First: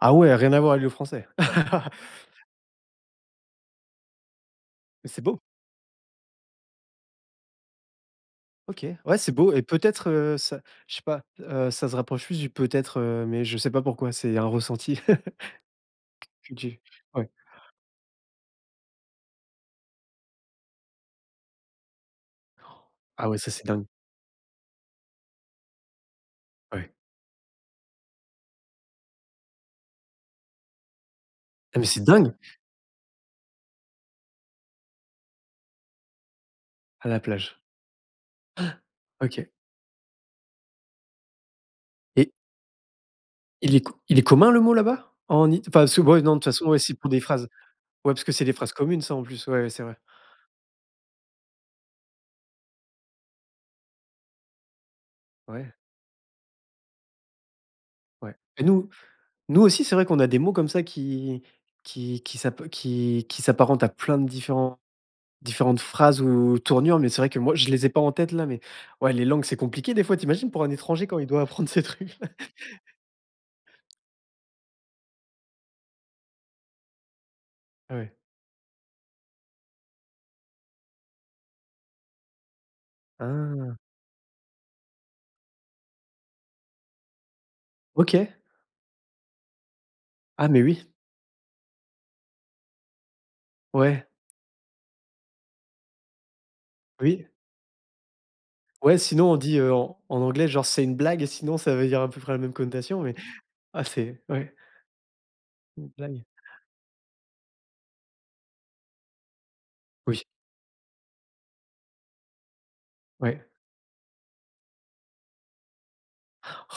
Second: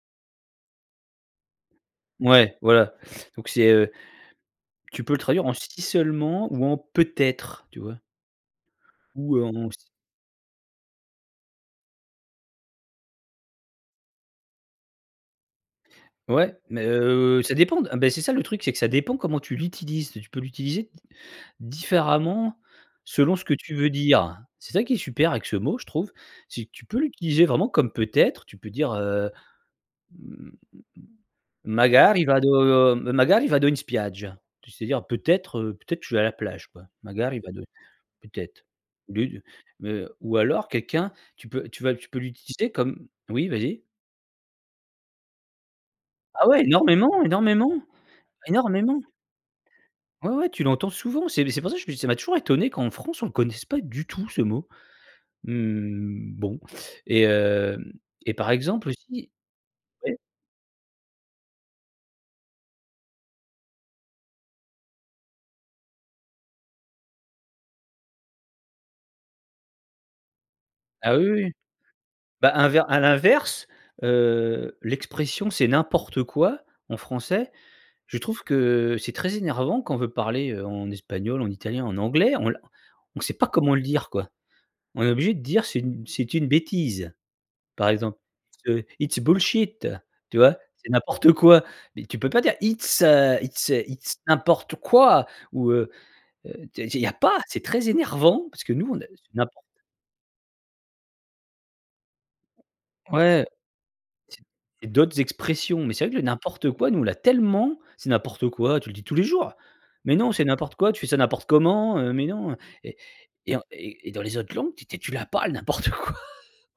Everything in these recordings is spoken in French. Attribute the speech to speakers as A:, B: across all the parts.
A: Ah ouais, rien à voir avec le français.
B: Ouais, voilà, donc c'est, heu tu
A: Mais
B: peux le
A: c'est beau.
B: traduire en: «Si seulement» ou en: «Peut-être», tu vois?
A: OK, ouais c'est
B: Ou heu,
A: beau et
B: en s
A: peut-être, heu, ça je sais pas, heu ça se rapproche plus du peut-être, heu mais je sais pas pourquoi c'est un ressenti. Que
B: Ouais,
A: que du
B: mais
A: Ouais.
B: heu, ça dépend de ah bah c'est ça le truc, c'est que ça dépend comment tu l'utilises. Tu peux l'utiliser d différemment,
A: Ah
B: selon
A: ouais,
B: ce
A: ça
B: que
A: c'est
B: tu veux
A: dingue.
B: dire. C'est ça qui est super avec ce mot, je trouve. C'est que tu
A: Ouais.
B: peux l'utiliser vraiment comme: «peut être», tu peux dire, heu:
A: Et mais c'est
B: «Magari
A: dingue!
B: vado magari vado in spiaggia» tu sais dire: «Peut-être, heu, peut-être, je vais à la plage», quoi.
A: À la
B: «Magari
A: plage.
B: vado», peut être. Au lieu
A: Han!
B: de,
A: OK.
B: heu ou alors quelqu'un, tu peux tu vas tu peux
A: Et
B: l'utiliser comme oui,
A: il est
B: vas-y.
A: co il est commun le mot là-bas? En It enfin, sou ouais, non de toute
B: Ah oui,
A: façon, ouais c'est pour des
B: énormément,
A: phrases,
B: énormément,
A: ouais parce que c'est des phrases
B: énormément.
A: communes ça, en plus ouais, ouais, c'est vrai.
B: Ouais, ouais, tu l'entends souvent, c'est c'est pour ça, je te dis, ça m'a toujours étonné qu'en France, on ne connaisse pas du tout ce mot.
A: Ouais.
B: Mmh, bon et heu et
A: Ouais
B: par
A: et
B: exemple
A: nous
B: aussi
A: nous aussi c'est vrai
B: oui?
A: qu'on a des mots comme ça qui qui qui qui s'ap qui qui s'apparentent à plein de différents différentes phrases ou tournures, mais c'est vrai que moi, je les ai pas en tête là, mais ouais, les langues, c'est compliqué des fois, tu imagines pour un étranger,
B: Ah,
A: quand
B: oui,
A: il doit
B: oui.
A: apprendre ces trucs.
B: Bah, inver à l'inverse, heu, l'expression: «C'est n'importe quoi» en français,
A: Ouais.
B: je trouve que, c'est très énervant quand on veut parler en espagnol, en italien, en anglais, on la on sait pas comment
A: Ah.
B: le dire quoi. On est obligé de dire c'est une c'est une bêtise, par exemple.
A: OK.
B: «It's a it's bullshit», tu
A: Ah
B: vois?
A: mais oui.
B: C'est n'importe quoi, mais tu peux pas dire: «It's heu, it's
A: Ouais.
B: it's n'importe quoi» ou heu, tu sais il y a
A: Oui.
B: pas! C'est très énervant, parce que nous,
A: Ouais,
B: on a
A: sinon on dit,
B: n'importe
A: heu, en en anglais, genre c'est une blague et sinon ça veut dire à peu près la même connotation mais
B: Ouais.
A: ah c'est
B: C'est
A: ouais.
B: et d'autres expressions,
A: Une
B: mais c'est vrai que le,
A: blague.
B: n'importe quoi, nous on l'a tellement: «C'est n'importe quoi», tu le dis tous les jours. «Mais
A: Oui.
B: non, c'est n'importe quoi. Tu fais ça n'importe comment, heu, mais non» et
A: Ouais.
B: et en et et dans les autres langues, té tu l'as pas le n'importe quoi.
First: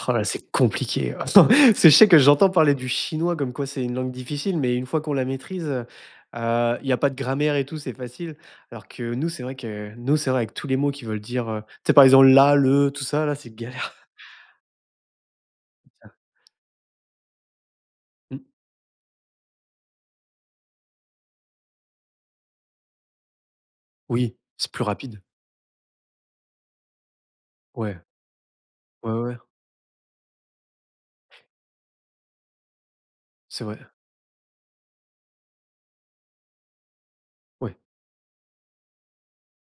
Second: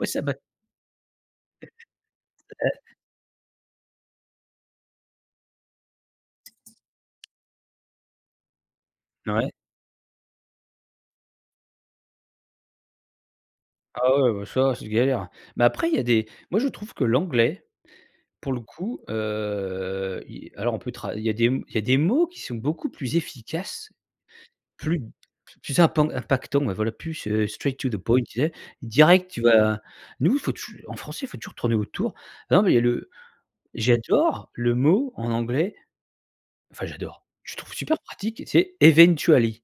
B: Ouais
A: Oh
B: ça
A: la,
B: m'a
A: c'est compliqué. C'est je sais que j'entends parler
B: [unintelligible]
A: du chinois comme quoi c'est une langue difficile, mais une fois que on la maîtrise, heu heu, il y pas de grammaire et tout, c'est facile. Alors que nous, c'est
B: Ouais.
A: vrai que nous, c'est vrai que avec tous les mots qui veulent dire, heu tu sais, par exemple, la, le, tout ça là, c'est galère.
B: Ah ouais, ouais, ouais, ça c'est galère, mais après, il y a
A: [unintelligible]
B: des moi je trouve que l'anglais
A: Mmh.
B: pour le coup, heu, i alors on peut tra il y a des il y a des mots qui sont beaucoup plus efficaces.
A: Oui. C'est plus
B: Plus
A: rapide.
B: plus impan impactant, ouais voilà, plus, heu, straight to the
A: Ouais,
B: point tu sais?
A: ouais, ouais
B: Direct,
A: ouais.
B: tu vois? Nous, faut tou en français, faut toujours tourner autour. Ah non mais le
A: C'est vrai.
B: j'adore le mot en anglais enfin, j'adore. Je trouve
A: Ouais.
B: super pratique, tu sais? Eventually.